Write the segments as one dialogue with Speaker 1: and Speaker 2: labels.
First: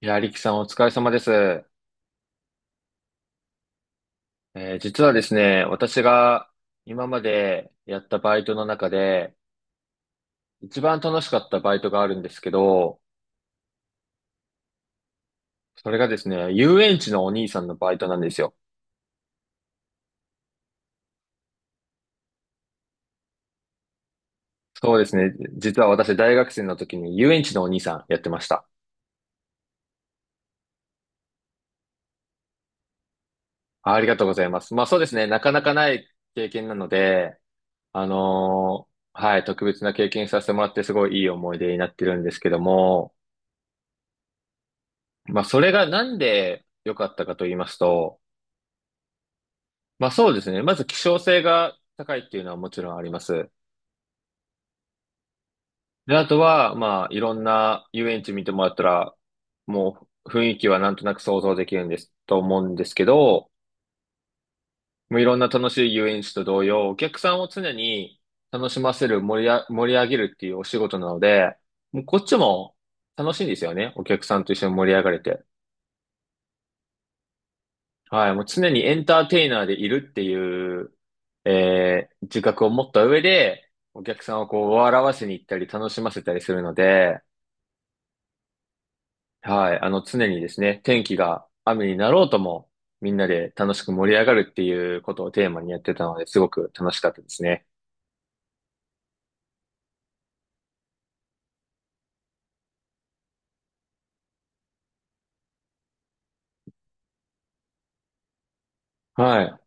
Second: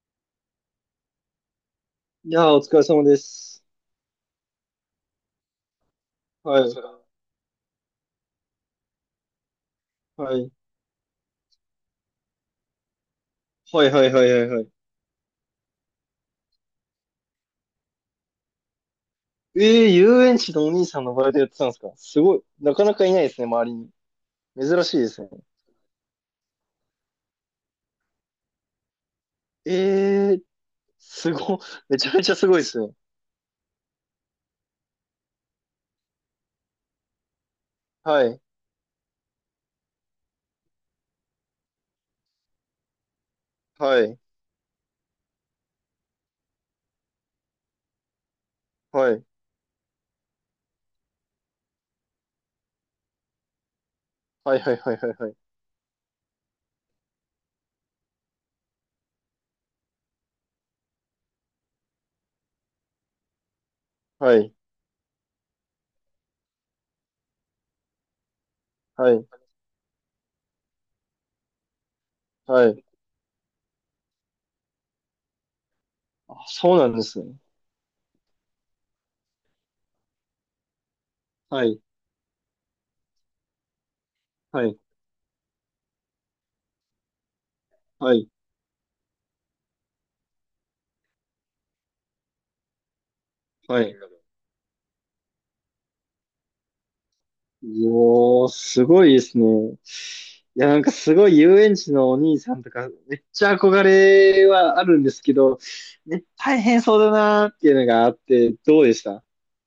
Speaker 1: いや、リキさんお疲れ様です。
Speaker 2: いやー、お疲れ様です。
Speaker 1: 実はですね、私が
Speaker 2: はい。
Speaker 1: 今までやったバイトの中で、
Speaker 2: はい。
Speaker 1: 一番楽しかったバイトがあるんですけど、
Speaker 2: はいはいはいはいはい。
Speaker 1: それがですね、遊園地のお兄さんのバイトなんですよ。
Speaker 2: ええー、遊園地のお兄さんのバイトやってたんですか、すごい。なかなかいないですね、周りに。珍し
Speaker 1: そ
Speaker 2: い
Speaker 1: うで
Speaker 2: で
Speaker 1: す
Speaker 2: すね。
Speaker 1: ね、実は私大学生の時に遊園地のお兄さんやってました。
Speaker 2: ええー、すご、めちゃめちゃすごいですね。
Speaker 1: あありがとうございます。まあそうですね、なかなかない経験なので、
Speaker 2: はい。
Speaker 1: はい、特別な経験させてもらってすごいいい思い出になってるんですけども、
Speaker 2: はい。
Speaker 1: まあそれがなんで良かったかと言いますと、
Speaker 2: はい。
Speaker 1: まあそうですね。まず希少性が高いっていうのはもちろんあります。
Speaker 2: はいはいはいはいはい。
Speaker 1: で、あとは、まあいろんな遊園地見てもらったら、もう雰囲気はなんとなく想像できるんです、と思うんですけど、
Speaker 2: はい。
Speaker 1: もういろんな楽しい遊園地と同様、お客さんを常に楽しませ
Speaker 2: は
Speaker 1: る、
Speaker 2: い。
Speaker 1: 盛り上げるっていうお仕事なので、もうこっち
Speaker 2: は
Speaker 1: も
Speaker 2: い。
Speaker 1: 楽しいんですよね。お客さんと一緒に盛り上がれて。
Speaker 2: あ、そうなんですね。
Speaker 1: はい、もう常にエンターテイナーでいるっていう、
Speaker 2: はい。
Speaker 1: 自覚を持った上で、お客さんをこ
Speaker 2: は
Speaker 1: う
Speaker 2: い。
Speaker 1: 笑わせに行ったり楽しませたりするので、
Speaker 2: はい。
Speaker 1: はい、あの常にですね、天気が雨になろうとも、みんなで楽
Speaker 2: は
Speaker 1: しく
Speaker 2: い。
Speaker 1: 盛り上がるっていうことをテーマにやってたので、すごく楽しかったですね。
Speaker 2: よー、すごいですね。いや、なんかすごい遊園地のお兄さんとか、めっちゃ憧れはあるんですけど、ね、大変そうだなーっていうのがあって、どうでした？
Speaker 1: はい。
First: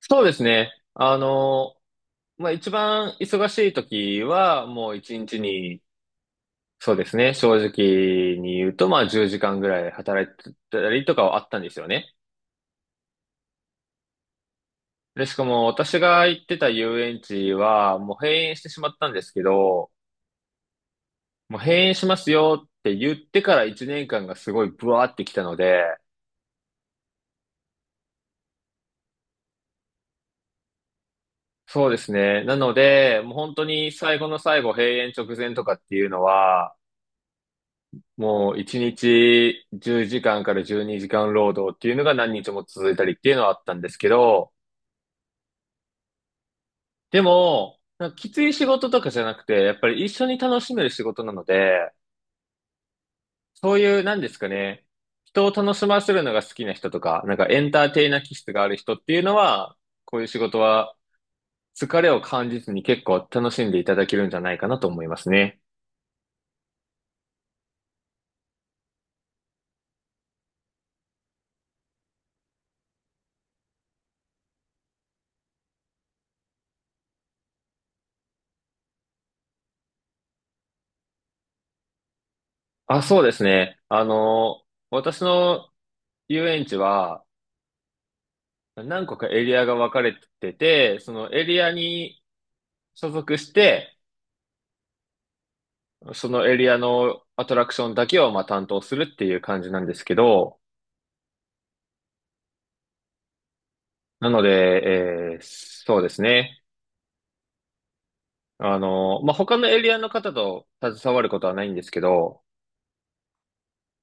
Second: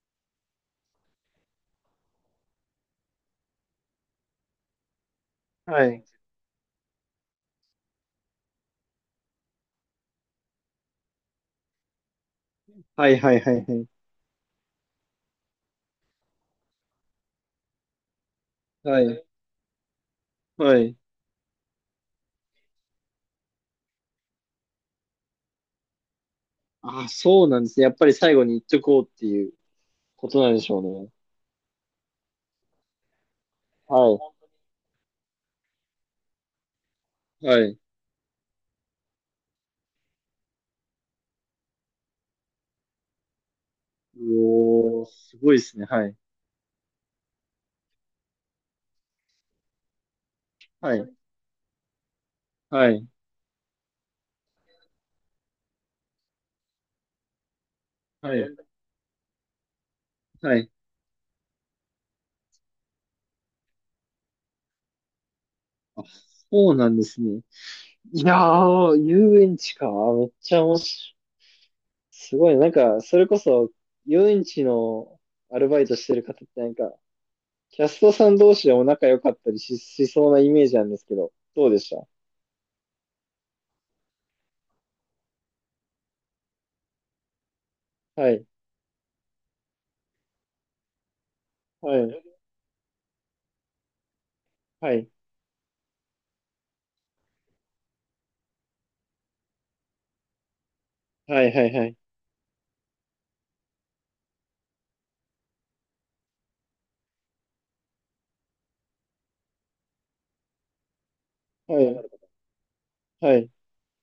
Speaker 1: そうですね。あの、まあ、一番忙しい時は、もう一日に、
Speaker 2: はい。
Speaker 1: そうですね、正直に言うと、まあ、10時間ぐらい働いてたりとかはあったんですよね。
Speaker 2: はいはいはいはい。
Speaker 1: で、しかも私が行ってた遊園地は、もう閉園してしまっ
Speaker 2: は
Speaker 1: たんで
Speaker 2: い。
Speaker 1: すけど、
Speaker 2: はい。
Speaker 1: もう閉園しますよって言ってから1年間がすごいブワーってきたので、
Speaker 2: あ、そうなんですね。やっぱり最後に言っとこうっていうことなんでしょうね。
Speaker 1: そうですね。なので、もう本当に最後
Speaker 2: は
Speaker 1: の最後、閉園直前とかっていうのは、
Speaker 2: い。はい。
Speaker 1: もう1日10時間かんから12時間労働っていうのが何日も続いたりっていうのはあったんですけど、
Speaker 2: おー、すごいですね。はい。
Speaker 1: でも、なんかきつい仕事とかじゃなくて、やっぱり一緒に楽しめる
Speaker 2: は
Speaker 1: 仕
Speaker 2: い。
Speaker 1: 事なので、
Speaker 2: はい。
Speaker 1: そういう、なんですかね、人を楽しませるのが好きな人とか、なんかエンターテイナー気
Speaker 2: はい。
Speaker 1: 質がある人っていうのは、こういう仕
Speaker 2: は
Speaker 1: 事
Speaker 2: い。
Speaker 1: は疲れを感じずに結構楽しんでいただけるんじゃないかなと思いますね。
Speaker 2: あ、そうなんですね。いやー、遊園地か。めっちゃ面白い。すごいね、なんか、それこそ、遊園地のアルバイトしてる方ってなんか、キャストさん同士でも仲良かったりしそうなイメージなんですけど、どうでした？
Speaker 1: あ、そうですね。あの、私の遊園地は
Speaker 2: はい。
Speaker 1: 何個かエリアが分かれてて、そのエリア
Speaker 2: は
Speaker 1: に
Speaker 2: い。
Speaker 1: 所属して、
Speaker 2: はい。
Speaker 1: そのエリアのアトラクションだけをまあ担当するっていう感じなんですけど、
Speaker 2: はい。はい。はい。
Speaker 1: なので、そうですね。あの、まあ、他のエリアの方と携わることはないん
Speaker 2: は
Speaker 1: ですけ
Speaker 2: い。
Speaker 1: ど、
Speaker 2: はい。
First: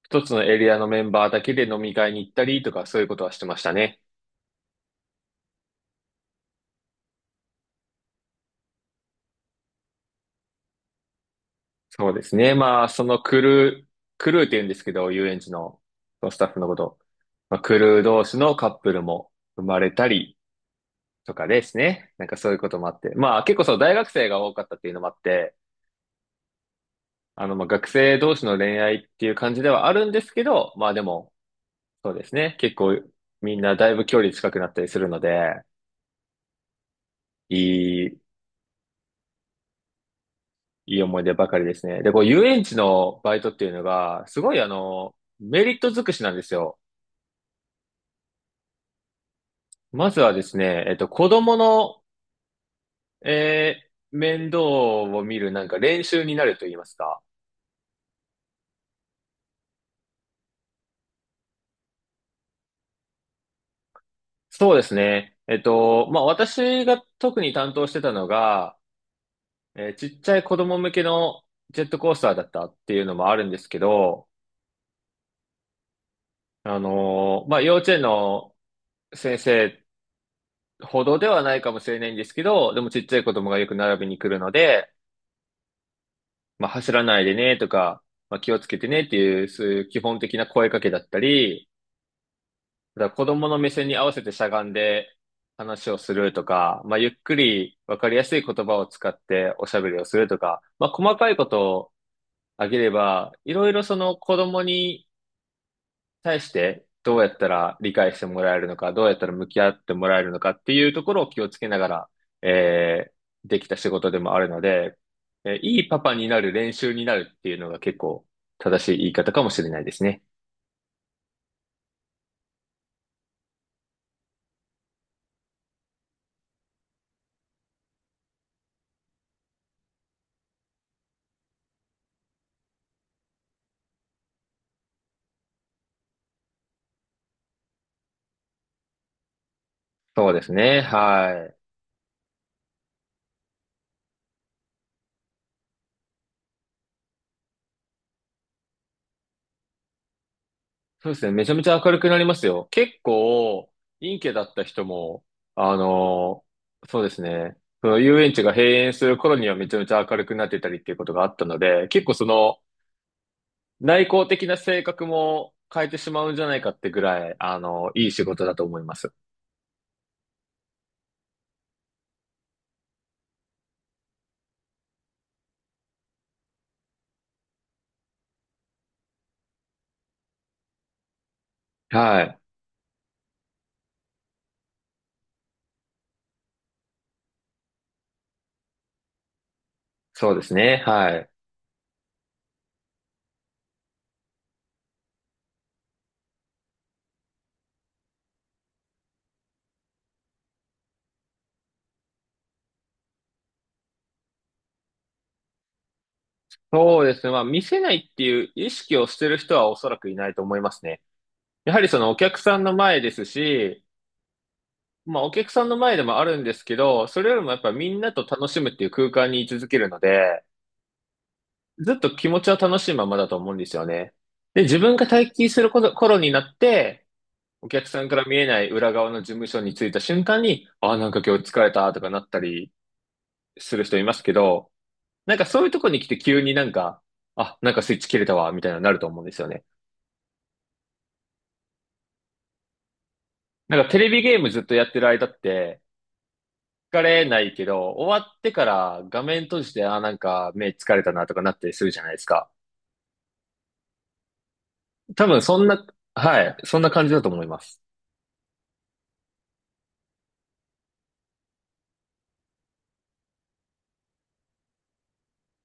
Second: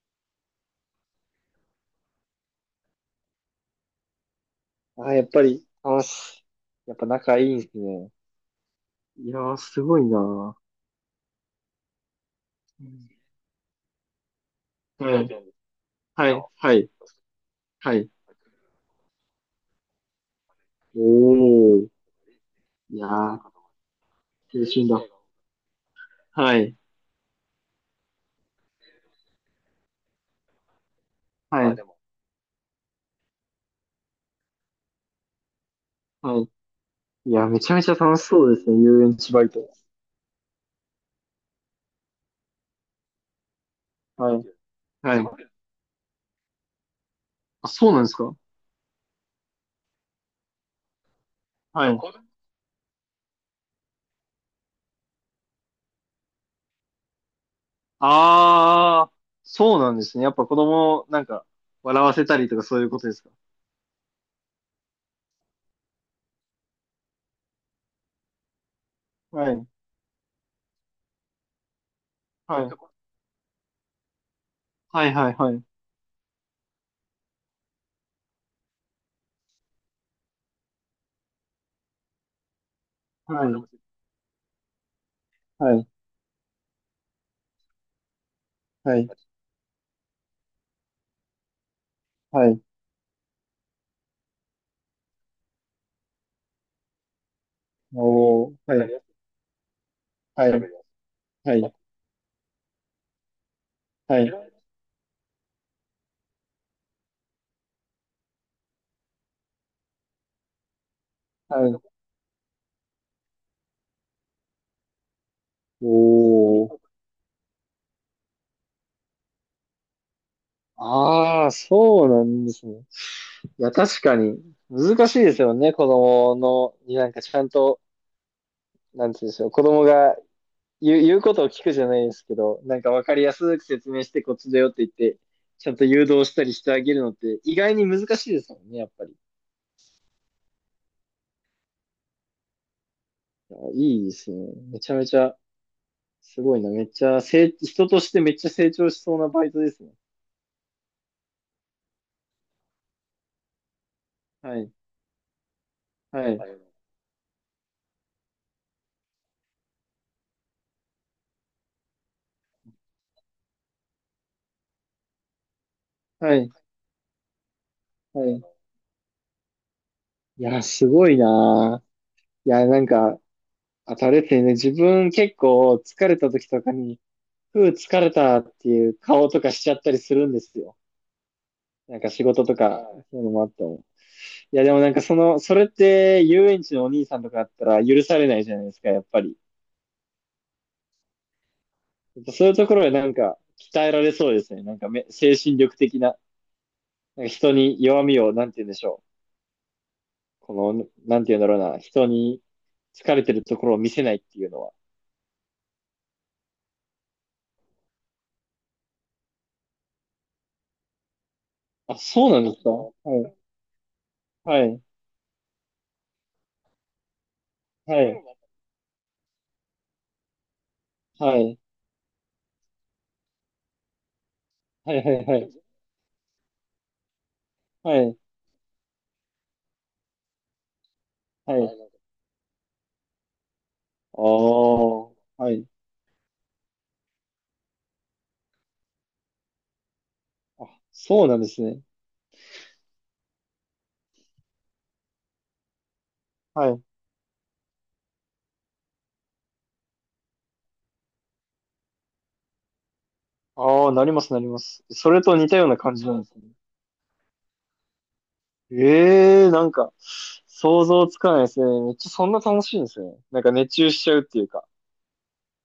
Speaker 1: 一つのエリアのメンバーだけで飲み会に行ったりとかそういうことはしてましたね。
Speaker 2: あ、やっぱり、あ、すやっぱ仲いいんですね。いやー、すごいな
Speaker 1: そうですね。まあ、
Speaker 2: ー。
Speaker 1: クルーって言うんですけど、
Speaker 2: は
Speaker 1: 遊
Speaker 2: い。
Speaker 1: 園地のそ
Speaker 2: は
Speaker 1: のス
Speaker 2: い。
Speaker 1: タッフの
Speaker 2: は
Speaker 1: こ
Speaker 2: い。
Speaker 1: と。まあ、ク
Speaker 2: は
Speaker 1: ルー
Speaker 2: い。
Speaker 1: 同士のカップルも生まれたり
Speaker 2: お
Speaker 1: とかです
Speaker 2: ー。
Speaker 1: ね。なんかそういうこともあ
Speaker 2: い
Speaker 1: っ
Speaker 2: や
Speaker 1: て。まあ、
Speaker 2: ー、
Speaker 1: 結構そう、大学生が多か
Speaker 2: 青
Speaker 1: ったって
Speaker 2: 春
Speaker 1: いうの
Speaker 2: だ。
Speaker 1: もあって、
Speaker 2: はい。
Speaker 1: あの、まあ、学生同士の恋愛っていう感じではあるんですけど、まあでも、
Speaker 2: はい。
Speaker 1: そうですね。結構みんなだいぶ距離近くなったりするので、
Speaker 2: はい。いや、めちゃめちゃ
Speaker 1: い
Speaker 2: 楽
Speaker 1: い、
Speaker 2: しそうですね、遊園地バイト。
Speaker 1: いい思い出ばかりですね。で、こう、遊園地のバイトっていうのが、
Speaker 2: は
Speaker 1: す
Speaker 2: い。
Speaker 1: ごいあの、
Speaker 2: はい。
Speaker 1: メリット尽くしなんですよ。
Speaker 2: あ、そうなんですか？
Speaker 1: まずはですね、子供
Speaker 2: はい。
Speaker 1: の、面倒を見るなんか練習になると言いますか。
Speaker 2: ああ、そうなんですね。やっぱ子供をなんか笑わせたりとかそういうことですか？
Speaker 1: そうですね。えっと、まあ、私が特に担当してたのが、
Speaker 2: はい。
Speaker 1: ちっちゃい子供向けのジェットコースターだっ
Speaker 2: は
Speaker 1: た
Speaker 2: い。
Speaker 1: っていうのもあるんですけど、
Speaker 2: はいはいはい。
Speaker 1: まあ、幼稚園の先生ほどではないかもしれないんですけど、でもちっちゃい子
Speaker 2: は
Speaker 1: 供がよく
Speaker 2: い。
Speaker 1: 並びに来るので、
Speaker 2: はい。
Speaker 1: まあ、走らないでねとか、まあ、気をつけて
Speaker 2: は
Speaker 1: ね
Speaker 2: い。
Speaker 1: っていう、そういう基本的な声かけだったり、
Speaker 2: はい。
Speaker 1: だから子供の目線に合わせてしゃがんで話をするとか、まあ、ゆっくりわかりやすい
Speaker 2: おー。
Speaker 1: 言葉
Speaker 2: は
Speaker 1: を
Speaker 2: い。
Speaker 1: 使っておしゃべりをすると
Speaker 2: はい。は
Speaker 1: か、
Speaker 2: い。
Speaker 1: まあ、細かいことをあげれば、いろいろその
Speaker 2: はい。
Speaker 1: 子供に対してどうやったら理解してもらえるのか、どうやったら向き合ってもらえるのかっていうところを気をつけ
Speaker 2: はい。
Speaker 1: ながら、えできた仕事でもあるので、いいパパになる
Speaker 2: お
Speaker 1: 練
Speaker 2: ー。
Speaker 1: 習になるっていうのが結構正しい言い方かもしれないですね。
Speaker 2: ああ、そうなんですね。いや、確かに難しいですよね。子供の、になんかちゃんと、なんていうんでしょう。子供が言うことを聞くじゃないですけど、なんかわかりやすく説明してこっちだよって言って、ちゃんと誘導したりしてあげるのって意外に難しいですもんね、やっぱり。
Speaker 1: そうですね。はい。
Speaker 2: いや、いいですね。めちゃめちゃ、すごいな。めっちゃ、人としてめっちゃ成長しそうなバイトですね。
Speaker 1: そうですね。めちゃめちゃ明るくなりますよ。結構、陰キャだっ
Speaker 2: は
Speaker 1: た
Speaker 2: い。
Speaker 1: 人も、あ
Speaker 2: はい。
Speaker 1: のそうですね。その遊園地が閉園する頃にはめちゃめちゃ明るくなってたりっていうことがあったので、結構その、内向的な性格も変えてしまうん
Speaker 2: は
Speaker 1: じゃ
Speaker 2: い。
Speaker 1: ないかってぐらい、あの、いい仕
Speaker 2: は
Speaker 1: 事
Speaker 2: い。
Speaker 1: だと思います。
Speaker 2: いや、すごいな。いや、なんか、あとあれですね、自分結構疲れた時とかに、ふう疲れたっていう顔とかしちゃったりするんですよ。なんか
Speaker 1: は
Speaker 2: 仕
Speaker 1: い。
Speaker 2: 事とか、そういうのもあっても。いや、でもなんかその、それって遊園地のお兄さんとかだったら許されないじゃないですか、やっぱり。
Speaker 1: そうですね。はい。
Speaker 2: そういうところでなんか鍛えられそうですね。なんか精神力的な、なんか人に弱みを、なんて言うんでしょう。この、なんて言うんだろうな、人に疲れてるところを見せないっていうのは。
Speaker 1: そうですね。まあ、見せないっていう意識をしてる人はおそらくいないと思いますね。やはり
Speaker 2: あ、
Speaker 1: そのお
Speaker 2: そう
Speaker 1: 客
Speaker 2: なん
Speaker 1: さ
Speaker 2: です
Speaker 1: ん
Speaker 2: か？
Speaker 1: の
Speaker 2: は
Speaker 1: 前です
Speaker 2: い。
Speaker 1: し、
Speaker 2: はい。
Speaker 1: まあ、お客さんの前でもあるんですけど、それよりもやっぱみん
Speaker 2: は
Speaker 1: なと
Speaker 2: い。
Speaker 1: 楽しむっていう空間に居続けるので、
Speaker 2: はい。
Speaker 1: ずっと気持ちは楽しいままだと思うんですよね。で、自
Speaker 2: は
Speaker 1: 分
Speaker 2: い。
Speaker 1: が
Speaker 2: はい。
Speaker 1: 退
Speaker 2: は
Speaker 1: 勤す
Speaker 2: い。
Speaker 1: る頃になって、お客
Speaker 2: は
Speaker 1: さんか
Speaker 2: い。
Speaker 1: ら見えない裏側の事務所に着いた瞬間に、ああ、なんか今日
Speaker 2: は
Speaker 1: 疲れ
Speaker 2: い。
Speaker 1: たとかなったりする人います
Speaker 2: ああ、
Speaker 1: けど、なんか
Speaker 2: は
Speaker 1: そうい
Speaker 2: い。
Speaker 1: うとこに来て急になんか、あ、なんかスイッチ切れたわ、みたいなのになると思うんですよね。
Speaker 2: あ、そうなんですね。
Speaker 1: なんかテレビゲームずっとやってる間って、
Speaker 2: はい。
Speaker 1: 疲れないけど、終わってから画面閉じて、あなんか目疲れたなとかなったりするじゃないですか。
Speaker 2: ああ、なります、なります。それ
Speaker 1: 多
Speaker 2: と
Speaker 1: 分
Speaker 2: 似
Speaker 1: そ
Speaker 2: たよ
Speaker 1: ん
Speaker 2: うな
Speaker 1: な、
Speaker 2: 感じなんです
Speaker 1: は
Speaker 2: ね。
Speaker 1: い、そんな感じだと思います。
Speaker 2: ええー、なんか、想像つかないですね。めっちゃそんな楽しいんですね。なんか熱中しちゃうっていうか。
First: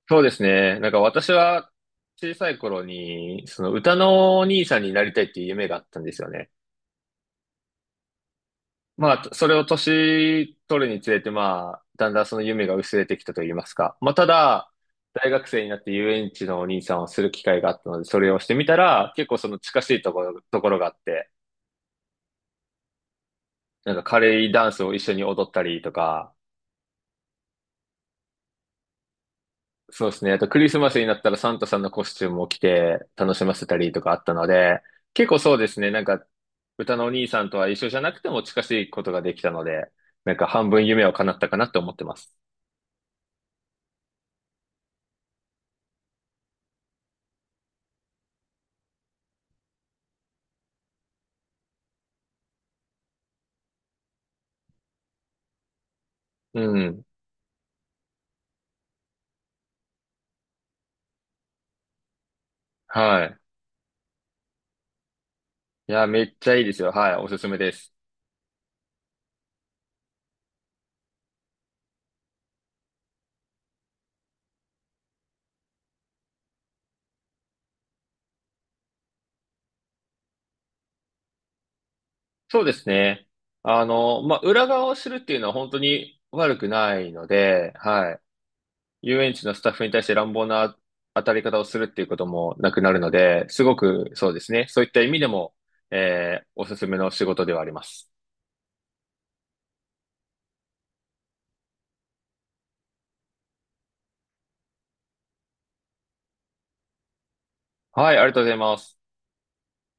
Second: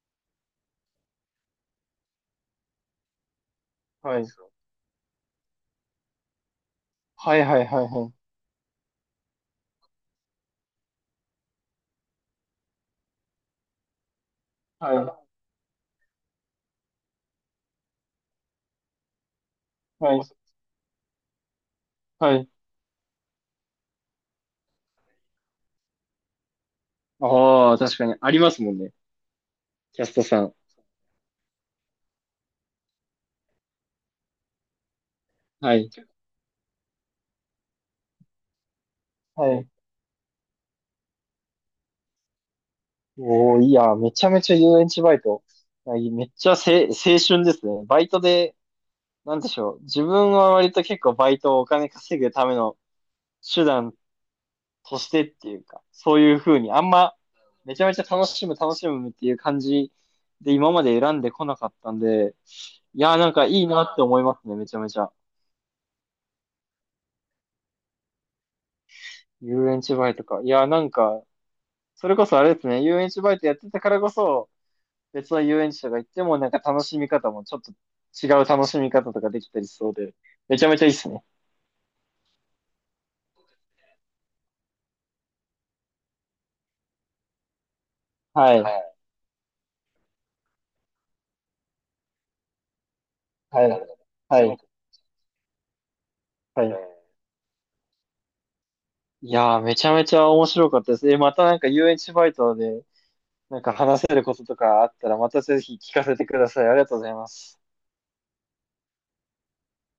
Speaker 1: そうですね。なんか私は小さい頃に、その歌
Speaker 2: はい。
Speaker 1: のお兄さんになりたいっていう夢があったんですよね。
Speaker 2: はいはいはいはい。
Speaker 1: まあ、それを年取るにつれて、まあ、だんだんその夢が薄れてきたと言いますか。まあ、ただ、
Speaker 2: はい。
Speaker 1: 大学生になって遊園地のお兄さんをする機会があったので、それをしてみたら、結構その近しい
Speaker 2: はい。
Speaker 1: ところがあって、
Speaker 2: はい。
Speaker 1: なんかカレーダンスを一緒に踊ったりとか、
Speaker 2: ああ、確かに。ありますもんね。キャ
Speaker 1: そう
Speaker 2: ス
Speaker 1: で
Speaker 2: ト
Speaker 1: すね。あ
Speaker 2: さ
Speaker 1: と
Speaker 2: ん。
Speaker 1: クリスマスになったらサンタさんのコスチュームを着て楽しませたりとかあったので、結構そうで
Speaker 2: は
Speaker 1: すね。
Speaker 2: い。
Speaker 1: なんか、歌のお兄さんとは一緒じゃなくても近しいことができた
Speaker 2: は
Speaker 1: の
Speaker 2: い。
Speaker 1: で、なんか半分夢を叶ったかなって思ってます。
Speaker 2: おー、いや、めちゃめちゃ遊園地バイト。あいいめっちゃせ、青春ですね。バイトで、なんでしょう。自分は割と結構バイトをお金稼ぐための手段としてっていうか、そういう
Speaker 1: う
Speaker 2: 風にあん
Speaker 1: ん。
Speaker 2: ま、めちゃめちゃ楽しむ、楽しむっていう感じで今まで選んでこなかったんで、いやー、
Speaker 1: は
Speaker 2: なん
Speaker 1: い。
Speaker 2: かいいなって思いますね、めちゃめちゃ。
Speaker 1: いや、めっちゃいいですよ。はい、おすすめです。
Speaker 2: 遊園地バイトか。いやー、なんか、それこそあれですね、遊園地バイトやってたからこそ、別の遊園地とか行ってもなんか楽しみ方もちょっと違う楽しみ方とかできたりしそうで、めちゃめちゃいいっすね。
Speaker 1: そうですね。あの、まあ、裏側を知るっていうのは本当に悪くないので、はい。
Speaker 2: はい。
Speaker 1: 遊園地のスタッフに対して乱暴な当たり方をするっていうこともなくなるので、す
Speaker 2: い。。
Speaker 1: ご
Speaker 2: ど。
Speaker 1: くそうで
Speaker 2: は
Speaker 1: す
Speaker 2: い。
Speaker 1: ね。そういった意味でも、お
Speaker 2: はい。
Speaker 1: すすめの仕事ではあります。
Speaker 2: いやー、めちゃめちゃ面白かったです。え、またなんか遊園地バイトでなんか話せることとかあったらまたぜひ聞かせてください。ありがとうございます。
Speaker 1: はい、ありがとうございます。